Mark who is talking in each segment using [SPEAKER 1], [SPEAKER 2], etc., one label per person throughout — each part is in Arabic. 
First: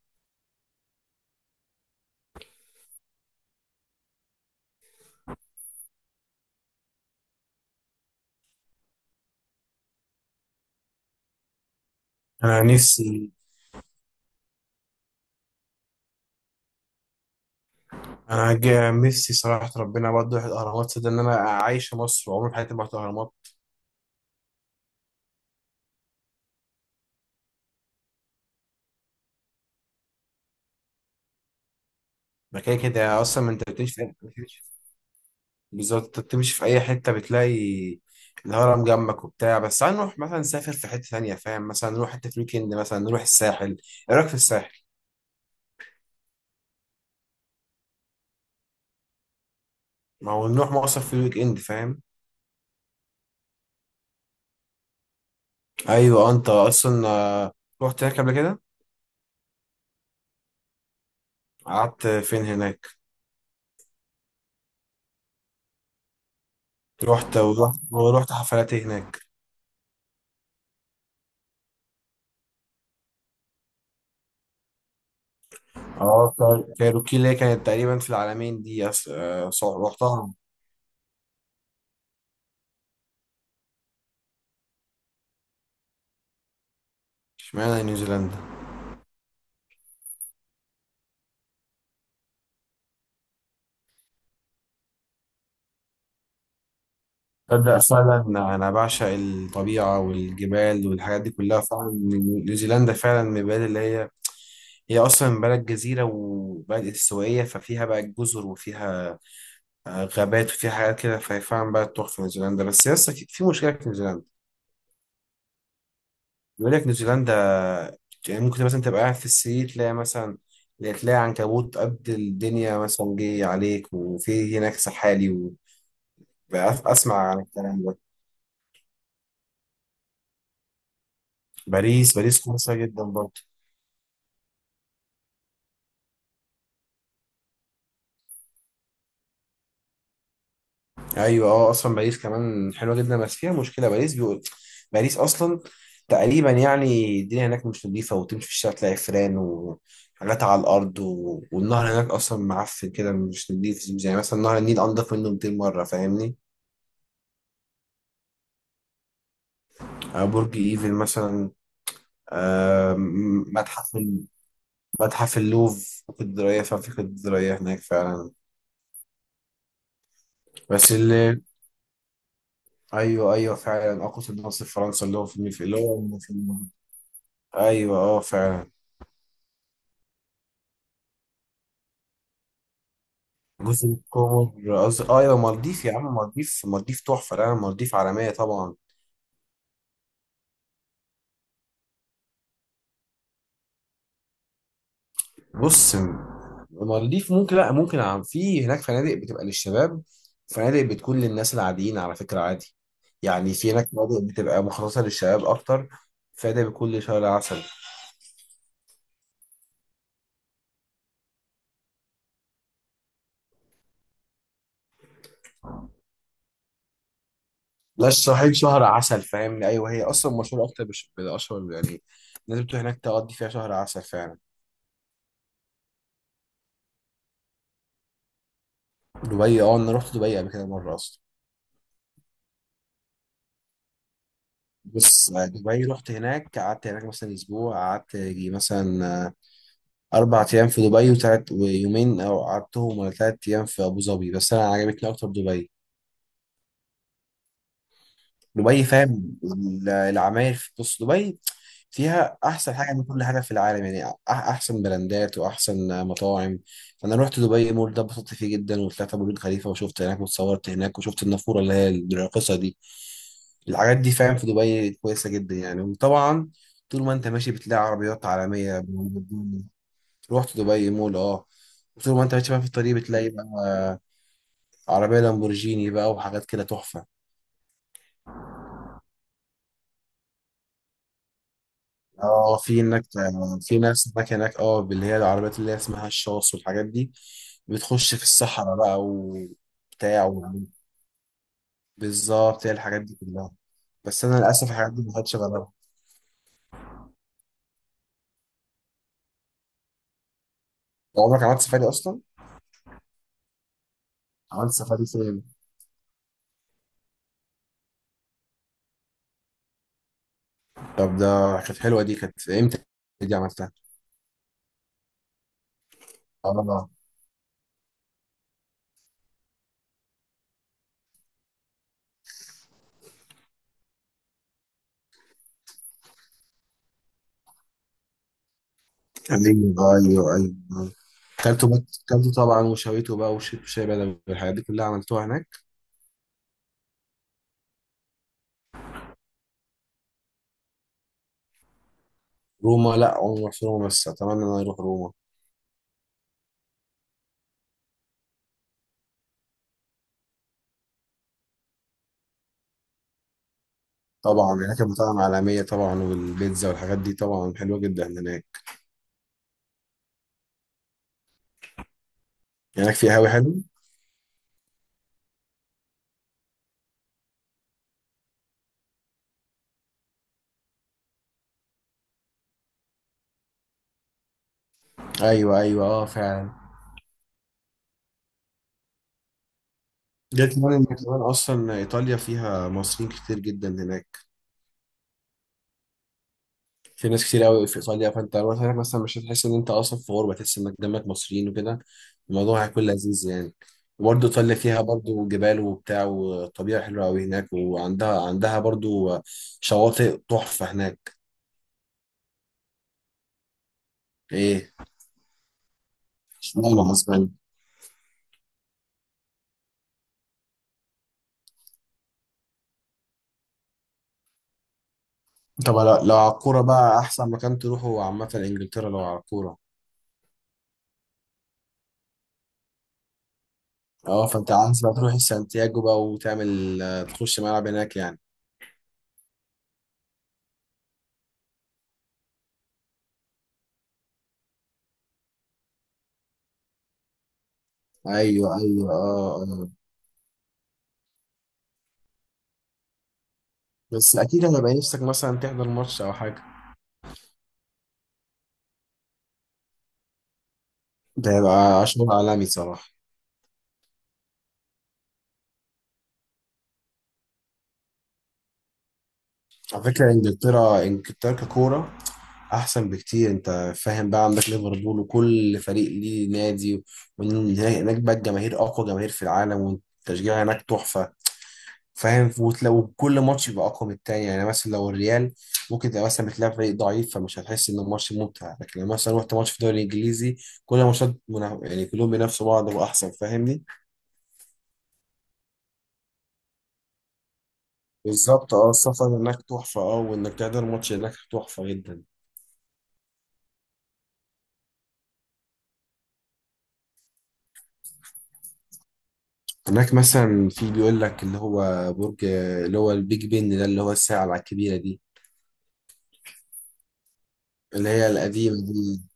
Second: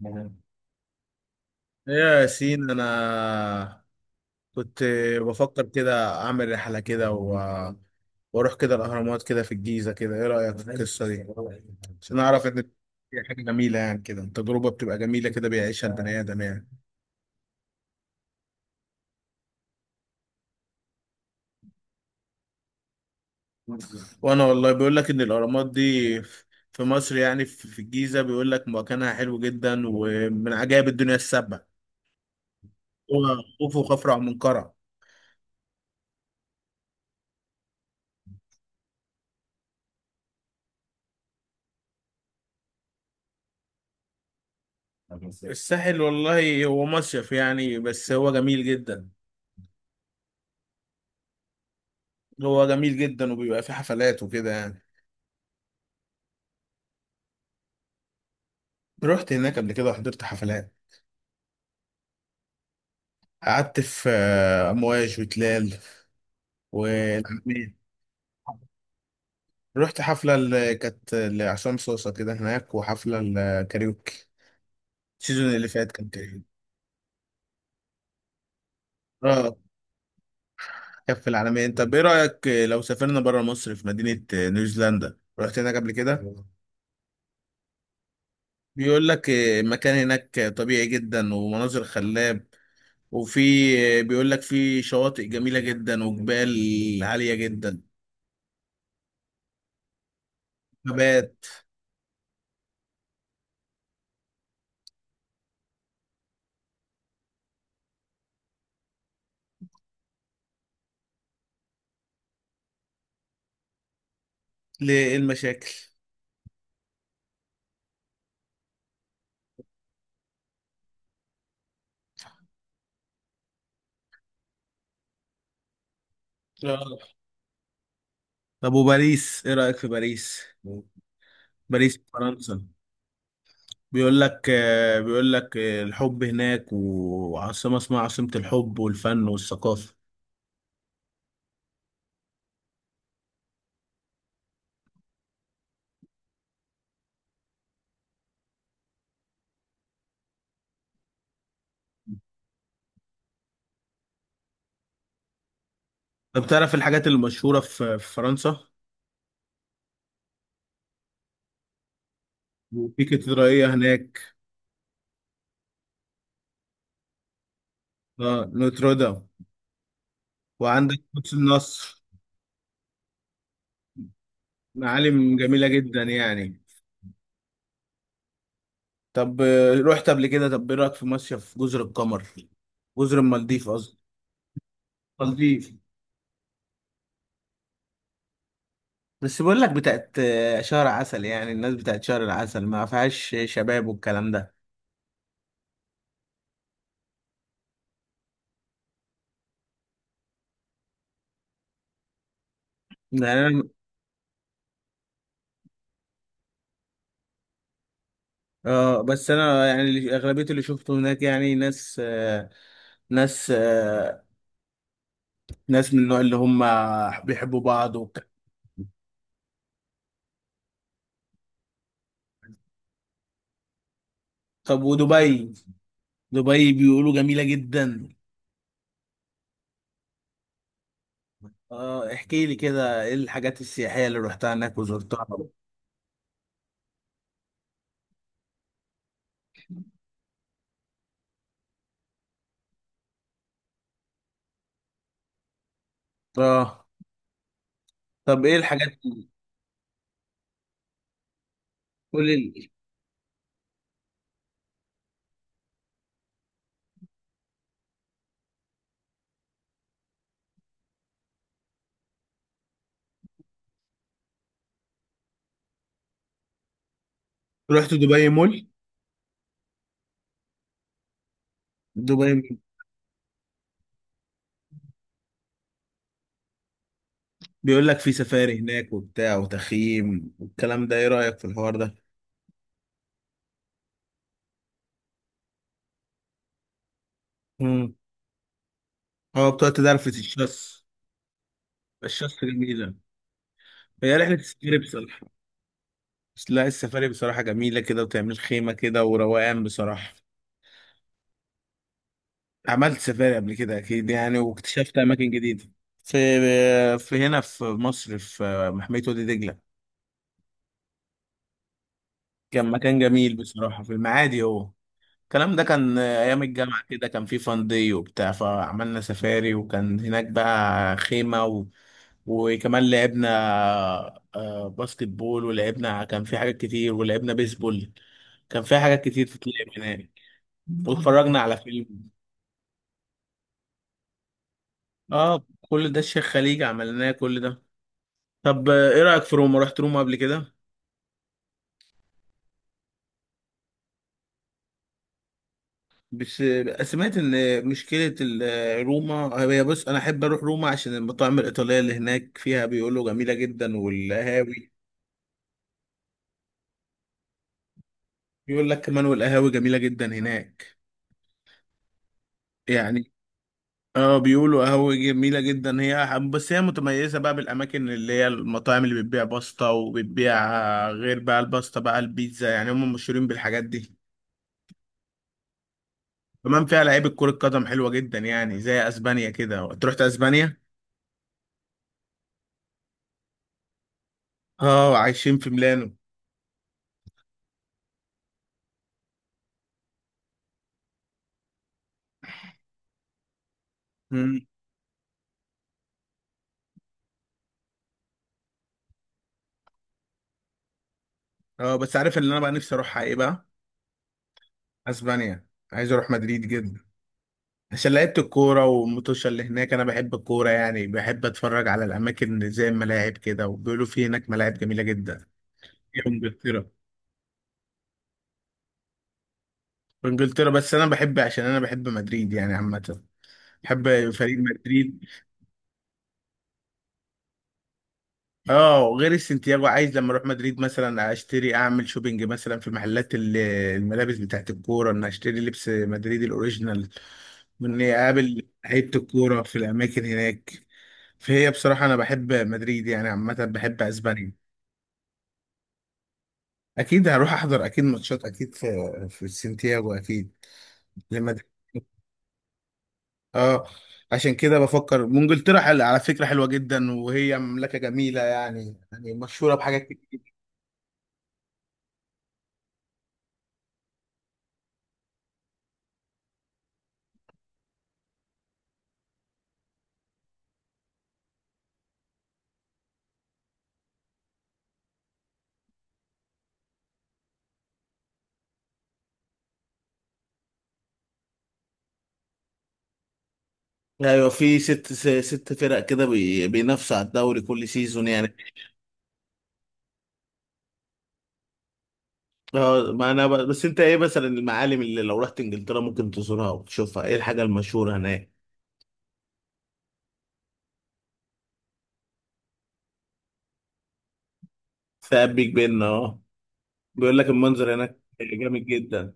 [SPEAKER 1] مهم. إيه يا ياسين، انا كنت بفكر كده اعمل رحله كده واروح كده الاهرامات كده في الجيزه. كده ايه رايك في القصه دي؟ عشان اعرف
[SPEAKER 2] انا
[SPEAKER 1] ان هي
[SPEAKER 2] نفسي
[SPEAKER 1] حاجه جميله، يعني كده تجربه بتبقى جميله كده بيعيشها البني ادم يعني.
[SPEAKER 2] انا جا- نفسي صراحه ربنا برضه يروح الاهرامات ده ان انا عايش في مصر وعمري في حياتي ما رحت الاهرامات.
[SPEAKER 1] وانا والله بيقول لك ان الاهرامات دي في مصر، يعني في الجيزه، بيقول لك مكانها حلو جدا ومن عجائب الدنيا السبع:
[SPEAKER 2] مكان
[SPEAKER 1] هو
[SPEAKER 2] كده اصلا ما انت
[SPEAKER 1] خوف وخفرع ومنقرع.
[SPEAKER 2] بالظبط انت بتمشي في اي حته بتلاقي الهرم جنبك وبتاع. بس تعال نروح مثلا نسافر في حته ثانيه، فاهم؟ مثلا نروح حته في الويك اند، مثلا نروح الساحل. ايه رايك في الساحل؟
[SPEAKER 1] الساحل والله هو مصيف يعني، بس هو جميل جدا.
[SPEAKER 2] ما هو نروح مصر في الويك اند، فاهم؟
[SPEAKER 1] هو جميل جدا وبيبقى فيه حفلات وكده يعني.
[SPEAKER 2] ايوه انت اصلا رحت هناك قبل كده؟
[SPEAKER 1] رحت هناك قبل كده وحضرت حفلات.
[SPEAKER 2] قعدت فين هناك؟
[SPEAKER 1] قعدت في امواج وتلال
[SPEAKER 2] رحت
[SPEAKER 1] والعلمين.
[SPEAKER 2] ورحت ورحت حفلات إيه هناك؟
[SPEAKER 1] رحت حفلة اللي كانت لعصام صوصة كده هناك، وحفلة الكاريوكي. السيزون اللي فات كان
[SPEAKER 2] اه
[SPEAKER 1] كاريوكي.
[SPEAKER 2] طيب كايروكي اللي هي كانت تقريبا في العالمين دي
[SPEAKER 1] اه.
[SPEAKER 2] رحتها.
[SPEAKER 1] كان في العالمين. طب ايه رأيك لو سافرنا بره مصر في مدينة نيوزيلندا؟ رحت هناك قبل كده؟
[SPEAKER 2] اشمعنى نيوزيلندا؟
[SPEAKER 1] بيقول لك المكان هناك طبيعي جدا ومناظر خلاب. وفي بيقول لك في شواطئ جميلة جدا وجبال عالية
[SPEAKER 2] تصدق
[SPEAKER 1] جدا.
[SPEAKER 2] فعلا انا بعشق الطبيعه والجبال والحاجات دي
[SPEAKER 1] نبات.
[SPEAKER 2] كلها فعلا. نيوزيلندا فعلا من البلاد اللي هي هي اصلا بلد جزيره وبلد استوائيه، ففيها بقى جزر وفيها غابات وفيها حاجات كده، فهي فعلا بلد تحفه نيوزيلندا. بس يس اكيد في مشكله في نيوزيلندا،
[SPEAKER 1] ليه، ايه المشاكل؟
[SPEAKER 2] بيقول لك نيوزيلندا يعني ممكن مثلا تبقى قاعد في السرير تلاقي مثلا تلاقي عنكبوت قد الدنيا مثلا جه عليك، وفي هناك سحالي و... بقى
[SPEAKER 1] آه.
[SPEAKER 2] اسمع عن الكلام ده.
[SPEAKER 1] طب وباريس، ايه رأيك في باريس؟ باريس في
[SPEAKER 2] باريس باريس
[SPEAKER 1] فرنسا.
[SPEAKER 2] كويسه جدا برضه.
[SPEAKER 1] بيقول لك الحب هناك، وعاصمة اسمها عاصمة الحب والفن والثقافة.
[SPEAKER 2] ايوه اه اصلا باريس كمان حلوه جدا، بس فيها مشكله باريس بيقول باريس اصلا تقريبا يعني الدنيا هناك مش نظيفه، وتمشي في الشارع تلاقي فيران وحاجات على الارض و... والنهر هناك اصلا معفن كده مش نظيف، يعني مثلا نهر النيل انضف منه 200 مره، فاهمني؟
[SPEAKER 1] طب تعرف الحاجات المشهورة في فرنسا؟
[SPEAKER 2] برج ايفل مثلا.
[SPEAKER 1] في كاتدرائية
[SPEAKER 2] متحف
[SPEAKER 1] هناك.
[SPEAKER 2] متحف اللوف في الدراية فعلا، في الدراية هناك فعلا.
[SPEAKER 1] اه نوتردام.
[SPEAKER 2] بس
[SPEAKER 1] وعندك قدس
[SPEAKER 2] اللي
[SPEAKER 1] النصر.
[SPEAKER 2] أيوه أيوه فعلا أقصد النصر فرنسا اللي هو
[SPEAKER 1] معالم جميلة
[SPEAKER 2] اللي
[SPEAKER 1] جدا
[SPEAKER 2] هو في.
[SPEAKER 1] يعني.
[SPEAKER 2] أيوه أه فعلا.
[SPEAKER 1] طب رحت قبل كده؟ طب ايه رأيك في مصيف جزر القمر؟ جزر المالديف
[SPEAKER 2] جزر
[SPEAKER 1] قصدي.
[SPEAKER 2] القمر قصدي أيوه
[SPEAKER 1] مالديف.
[SPEAKER 2] مالديف يا عم، مالديف مالديف تحفة، لا مالديف عالمية طبعا.
[SPEAKER 1] بس بقول لك بتاعت شهر عسل، يعني الناس بتاعت شهر العسل ما فيهاش شباب والكلام ده.
[SPEAKER 2] بص مالديف ممكن لا ممكن في هناك فنادق بتبقى للشباب، فنادق بتكون للناس العاديين على فكرة عادي.
[SPEAKER 1] يعني
[SPEAKER 2] يعني
[SPEAKER 1] انا
[SPEAKER 2] في هناك فنادق بتبقى مخصصة للشباب أكتر، فنادق بتكون لشهر العسل.
[SPEAKER 1] اه. بس انا يعني اغلبيه اللي شفته هناك يعني ناس ناس آه، ناس من النوع اللي هم بيحبوا بعض
[SPEAKER 2] لا
[SPEAKER 1] وبتاع.
[SPEAKER 2] الصعيد شهر عسل فاهم، ايوه هي اصلا مشهوره اكتر بالاشهر، يعني الناس بتروح هناك تقضي فيها شهر عسل فعلا.
[SPEAKER 1] طب ودبي؟ دبي بيقولوا جميله جدا.
[SPEAKER 2] دبي اه انا رحت دبي قبل كده مره اصلا.
[SPEAKER 1] اه احكي لي كده، ايه الحاجات السياحيه اللي رحتها هناك وزرتها؟
[SPEAKER 2] بص دبي رحت هناك قعدت هناك مثلا اسبوع، قعدت يجي مثلا اربع ايام في دبي، وتلات ويومين او قعدتهم ولا تلات ايام في ابو ظبي، بس انا عجبتني اكتر دبي.
[SPEAKER 1] اه. طب ايه
[SPEAKER 2] دبي
[SPEAKER 1] الحاجات؟
[SPEAKER 2] فاهم العماير في بص دبي
[SPEAKER 1] قول
[SPEAKER 2] فيها
[SPEAKER 1] لي.
[SPEAKER 2] احسن حاجه من كل حاجه في العالم، يعني احسن براندات واحسن مطاعم. فانا رحت دبي مول ده اتبسطت فيه جدا، وطلعت أبو برج خليفه وشفت هناك وتصورت هناك، وشفت النافوره اللي هي الراقصه دي. الحاجات دي فاهم في دبي كويسه جدا يعني، وطبعا طول ما انت ماشي بتلاقي
[SPEAKER 1] رحت
[SPEAKER 2] عربيات
[SPEAKER 1] دبي مول.
[SPEAKER 2] عالميه. رحت دبي مول اه. طول ما
[SPEAKER 1] دبي
[SPEAKER 2] انت ماشي بقى في الطريق بتلاقي بقى عربيه لامبورجيني بقى وحاجات كده تحفه.
[SPEAKER 1] بيقول لك في سفاري هناك وبتاع وتخييم والكلام ده، ايه رأيك في الحوار ده؟
[SPEAKER 2] اه في هناك في ناس هناك اه اللي هي العربيات اللي هي اسمها الشاص والحاجات دي
[SPEAKER 1] امم.
[SPEAKER 2] بتخش في الصحراء بقى
[SPEAKER 1] اه بتقعد تدرفة
[SPEAKER 2] وبتاع و-
[SPEAKER 1] الشص. الشص
[SPEAKER 2] بالظبط هي
[SPEAKER 1] جميلة.
[SPEAKER 2] الحاجات دي كلها.
[SPEAKER 1] هي
[SPEAKER 2] بس
[SPEAKER 1] رحلة
[SPEAKER 2] انا للاسف
[SPEAKER 1] السفاري
[SPEAKER 2] الحاجات دي ما
[SPEAKER 1] بصراحة.
[SPEAKER 2] خدتش غيرها.
[SPEAKER 1] بس لا، السفاري بصراحة جميلة كده، وتعمل خيمة كده وروقان بصراحة.
[SPEAKER 2] عمرك عملت سفاري اصلا؟
[SPEAKER 1] عملت سفاري قبل كده أكيد يعني،
[SPEAKER 2] عملت
[SPEAKER 1] واكتشفت
[SPEAKER 2] سفاري
[SPEAKER 1] أماكن
[SPEAKER 2] فين؟
[SPEAKER 1] جديدة. في هنا في مصر، في محمية وادي دجلة.
[SPEAKER 2] طب ده كانت حلوه، دي كانت
[SPEAKER 1] كان
[SPEAKER 2] امتى؟
[SPEAKER 1] مكان
[SPEAKER 2] دي
[SPEAKER 1] جميل
[SPEAKER 2] عملتها؟
[SPEAKER 1] بصراحة في المعادي هو. الكلام ده كان ايام الجامعه
[SPEAKER 2] اه
[SPEAKER 1] كده، كان في فان داي وبتاع، فعملنا سفاري وكان هناك بقى خيمه. وكمان لعبنا باسكت بول ولعبنا، كان في حاجات كتير ولعبنا بيسبول. كان في حاجات كتير تتلعب
[SPEAKER 2] ايوه
[SPEAKER 1] هناك.
[SPEAKER 2] ايوه ايوه.
[SPEAKER 1] واتفرجنا على
[SPEAKER 2] كلته بط...
[SPEAKER 1] فيلم.
[SPEAKER 2] كلته طبعا وشويته بقى وشربت شاي بدوي والحاجات دي كلها عملتوها
[SPEAKER 1] اه
[SPEAKER 2] هناك.
[SPEAKER 1] كل ده الشيخ خليج عملناه، كل ده. طب ايه رأيك في روما؟ رحت روما قبل كده؟
[SPEAKER 2] روما لا عمري ما رحت روما، بس اتمنى ان انا اروح روما.
[SPEAKER 1] بس سمعت ان مشكلة روما. هي بص، انا احب اروح روما عشان المطاعم الإيطالية اللي هناك فيها بيقولوا جميلة جدا،
[SPEAKER 2] طبعا
[SPEAKER 1] والقهاوي.
[SPEAKER 2] هناك المطاعم عالمية طبعا، والبيتزا والحاجات دي طبعا حلوة جدا هناك.
[SPEAKER 1] بيقول لك كمان والقهاوي جميلة جدا هناك
[SPEAKER 2] هناك في
[SPEAKER 1] يعني.
[SPEAKER 2] قهوة حلو.
[SPEAKER 1] اه بيقولوا قهوة جميلة جدا. بس هي متميزة بقى بالأماكن اللي هي المطاعم اللي بتبيع باستا وبتبيع، غير بقى الباستا بقى البيتزا، يعني هم مشهورين بالحاجات دي.
[SPEAKER 2] أيوة أيوة أه فعلا.
[SPEAKER 1] كمان فيها لعيبة كرة قدم حلوة جدا، يعني زي أسبانيا كده، تروح
[SPEAKER 2] غير
[SPEAKER 1] أسبانيا.
[SPEAKER 2] كمان إن كمان أصلا إيطاليا فيها مصريين كتير جدا هناك،
[SPEAKER 1] اه عايشين في ميلانو.
[SPEAKER 2] في ناس كتير أوي في إيطاليا، فأنت لو مثلا مش هتحس إن أنت أصلا في غربة، تحس إنك جنبك مصريين وكده، الموضوع هيكون لذيذ يعني. وبرضه
[SPEAKER 1] مم.
[SPEAKER 2] إيطاليا فيها برضه جبال وبتاع، والطبيعة حلوة أوي هناك، وعندها برضه شواطئ تحفة هناك.
[SPEAKER 1] اه بس عارف اللي أنا بقى نفسي أروحها إيه بقى؟
[SPEAKER 2] إيه؟
[SPEAKER 1] أسبانيا. عايز أروح مدريد جدا.
[SPEAKER 2] اشمعنى؟
[SPEAKER 1] عشان لعيبة الكورة والمتوشة اللي هناك. أنا بحب الكورة يعني، بحب أتفرج على الأماكن زي الملاعب كده، وبيقولوا في هناك ملاعب جميلة جدا.
[SPEAKER 2] طب لو
[SPEAKER 1] في
[SPEAKER 2] لو على الكورة
[SPEAKER 1] إنجلترا؟
[SPEAKER 2] بقى أحسن مكان تروحه عامة إنجلترا لو على الكورة.
[SPEAKER 1] بانجلترا، بس انا بحب عشان انا بحب مدريد يعني عامه، بحب
[SPEAKER 2] أه
[SPEAKER 1] فريق
[SPEAKER 2] فأنت عايز بقى
[SPEAKER 1] مدريد.
[SPEAKER 2] تروح سانتياغو بقى وتعمل تخش ملعب هناك يعني.
[SPEAKER 1] اه غير السنتياجو، عايز لما اروح مدريد مثلا اشتري، اعمل شوبينج مثلا في محلات الملابس بتاعت الكوره، ان اشتري لبس مدريد الاوريجينال، واني اقابل
[SPEAKER 2] أيوه أيوه
[SPEAKER 1] لعيبه الكوره
[SPEAKER 2] أه
[SPEAKER 1] في
[SPEAKER 2] أه.
[SPEAKER 1] الاماكن هناك. فهي بصراحه انا بحب مدريد يعني عامه، بحب
[SPEAKER 2] بس
[SPEAKER 1] اسبانيا.
[SPEAKER 2] أكيد هيبقى نفسك مثلا تحضر ماتش أو حاجة.
[SPEAKER 1] اكيد هروح احضر اكيد ماتشات، اكيد في السنتياجو اكيد
[SPEAKER 2] ده
[SPEAKER 1] لما.
[SPEAKER 2] هيبقى شغل عالمي صراحة.
[SPEAKER 1] اه. عشان كده بفكر. وانجلترا على فكرة حلوة جدا، وهي مملكة جميلة يعني، يعني مشهورة بحاجات
[SPEAKER 2] على فكرة
[SPEAKER 1] كتير.
[SPEAKER 2] إنجلترا إنجلترا ككورة أحسن بكتير، أنت فاهم بقى عندك ليفربول وكل فريق ليه نادي، وهناك بقى الجماهير أقوى جماهير في العالم، والتشجيع هناك تحفة فاهم، لو كل ماتش يبقى اقوى من التاني. يعني مثلا لو الريال ممكن تبقى مثلا بتلعب فريق ضعيف فمش هتحس ان الماتش ممتع، لكن لما مثلا رحت ماتش في الدوري الانجليزي كل يعني كلهم بينافسوا بعض واحسن، فاهمني؟
[SPEAKER 1] ايوه، في ست فرق كده بينافسوا على الدوري كل سيزون يعني.
[SPEAKER 2] بالظبط اه السفر هناك تحفه، اه وانك تحضر ماتش هناك تحفه جدا.
[SPEAKER 1] اه ما انا بس انت، ايه مثلا المعالم اللي لو رحت انجلترا ممكن تزورها وتشوفها؟ ايه الحاجة المشهورة هناك؟
[SPEAKER 2] هناك مثلا في بيقول لك اللي هو برج اللي هو البيج بن ده اللي هو الساعه الكبيره دي،
[SPEAKER 1] ثاب بيج بن. اه بيقول لك المنظر
[SPEAKER 2] اللي
[SPEAKER 1] هناك
[SPEAKER 2] هي القديمه
[SPEAKER 1] جامد
[SPEAKER 2] دي.
[SPEAKER 1] جدا.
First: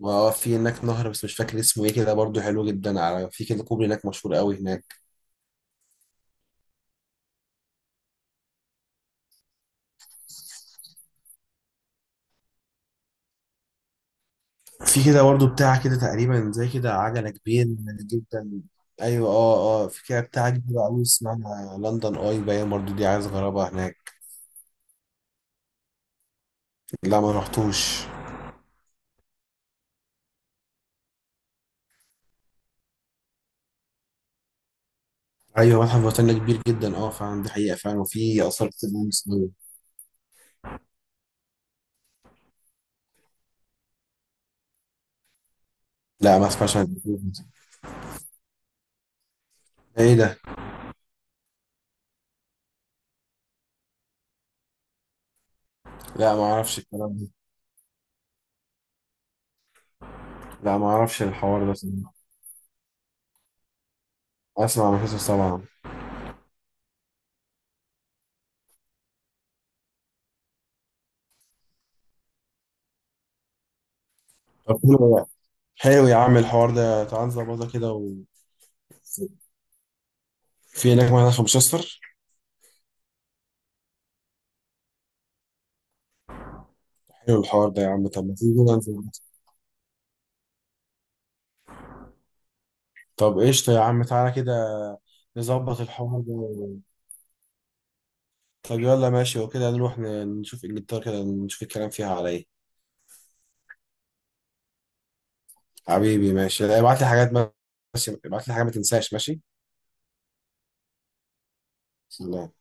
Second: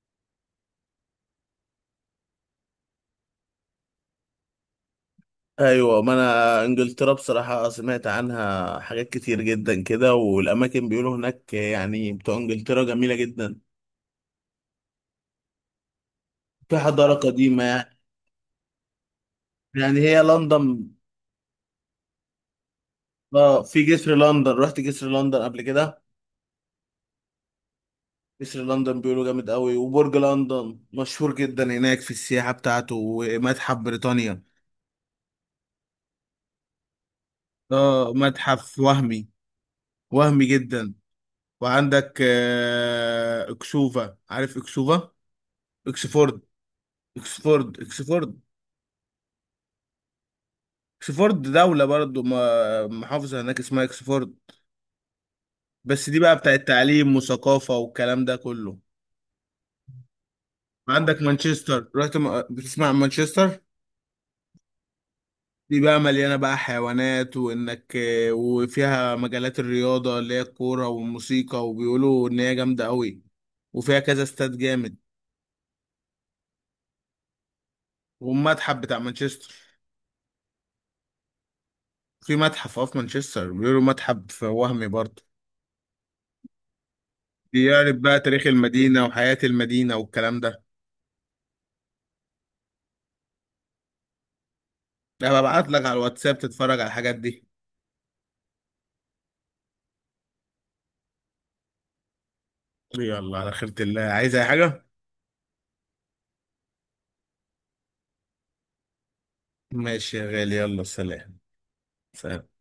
[SPEAKER 2] واه في هناك نهر بس مش فاكر اسمه ايه كده برضو حلو جدا، على في كده كوبري هناك مشهور قوي هناك.
[SPEAKER 1] ايوه ما انا انجلترا بصراحه سمعت عنها حاجات كتير جدا كده، والاماكن بيقولوا هناك يعني بتوع انجلترا جميله جدا.
[SPEAKER 2] في كده برضه بتاع كده تقريبا زي
[SPEAKER 1] في
[SPEAKER 2] كده
[SPEAKER 1] حضارة
[SPEAKER 2] عجلة كبير
[SPEAKER 1] قديمة.
[SPEAKER 2] جدا. ايوه اه اه
[SPEAKER 1] يعني
[SPEAKER 2] في كده
[SPEAKER 1] هي
[SPEAKER 2] بتاع كبير
[SPEAKER 1] لندن.
[SPEAKER 2] قوي اسمها لندن اي باين برضه، دي عايز
[SPEAKER 1] اه
[SPEAKER 2] اجربها
[SPEAKER 1] في
[SPEAKER 2] هناك.
[SPEAKER 1] جسر لندن. رحت جسر لندن قبل كده؟
[SPEAKER 2] لا ما رحتوش.
[SPEAKER 1] جسر لندن بيقولوا جامد قوي، وبرج لندن مشهور جدا هناك في السياحة بتاعته، ومتحف بريطانيا.
[SPEAKER 2] ايوه متحف بريطانيا كبير جدا اه فعلا، دي حقيقة فعلا،
[SPEAKER 1] اه
[SPEAKER 2] وفي اثار
[SPEAKER 1] متحف
[SPEAKER 2] كتير أوي
[SPEAKER 1] وهمي،
[SPEAKER 2] مصرية.
[SPEAKER 1] وهمي جدا. وعندك اكسوفا، عارف اكسوفا؟
[SPEAKER 2] لا
[SPEAKER 1] اكسفورد.
[SPEAKER 2] ما اسمعش عن الكلام ده.
[SPEAKER 1] اكسفورد. اكسفورد
[SPEAKER 2] ايه ده؟
[SPEAKER 1] اكسفورد دولة برضو، محافظة هناك اسمها اكسفورد. بس دي
[SPEAKER 2] لا
[SPEAKER 1] بقى
[SPEAKER 2] ما
[SPEAKER 1] بتاعت
[SPEAKER 2] اعرفش
[SPEAKER 1] تعليم
[SPEAKER 2] الكلام ده.
[SPEAKER 1] وثقافة والكلام ده كله.
[SPEAKER 2] لا ما
[SPEAKER 1] عندك
[SPEAKER 2] اعرفش الحوار ده
[SPEAKER 1] مانشستر،
[SPEAKER 2] صراحة.
[SPEAKER 1] رحت بتسمع عن مانشستر؟
[SPEAKER 2] اسمع عن القصص طبعا.
[SPEAKER 1] دي بقى مليانة بقى حيوانات، وفيها مجالات الرياضة اللي هي الكورة والموسيقى، وبيقولوا إن هي جامدة قوي، وفيها كذا استاد
[SPEAKER 2] طب
[SPEAKER 1] جامد.
[SPEAKER 2] حلو ده. حلو يا عم الحوار ده، تعال نظبطها كده و...
[SPEAKER 1] والمتحف بتاع مانشستر،
[SPEAKER 2] في هناك معانا 15.
[SPEAKER 1] في متحف، اه في مانشستر بيقولوا متحف وهمي برضه.
[SPEAKER 2] حلو الحوار ده يا
[SPEAKER 1] بيعرف
[SPEAKER 2] عم،
[SPEAKER 1] بقى
[SPEAKER 2] طب ما
[SPEAKER 1] تاريخ
[SPEAKER 2] تيجي كده ننزل؟
[SPEAKER 1] المدينة وحياة المدينة والكلام ده.
[SPEAKER 2] طب قشطة يا عم، تعالى كده
[SPEAKER 1] أنا ببعت
[SPEAKER 2] نظبط
[SPEAKER 1] لك على
[SPEAKER 2] الحوار
[SPEAKER 1] الواتساب تتفرج
[SPEAKER 2] ده.
[SPEAKER 1] على الحاجات دي.
[SPEAKER 2] طب يلا ماشي، وكده نروح نشوف انجلترا كده نشوف الكلام فيها على ايه.
[SPEAKER 1] يلا على خيرة الله، عايز أي حاجة؟
[SPEAKER 2] حبيبي ماشي، لا، ابعت لي حاجات، بس ابعت لي حاجة ما تنساش، ماشي.
[SPEAKER 1] ماشي يا غالي، يلا سلام. سلام.
[SPEAKER 2] سلام.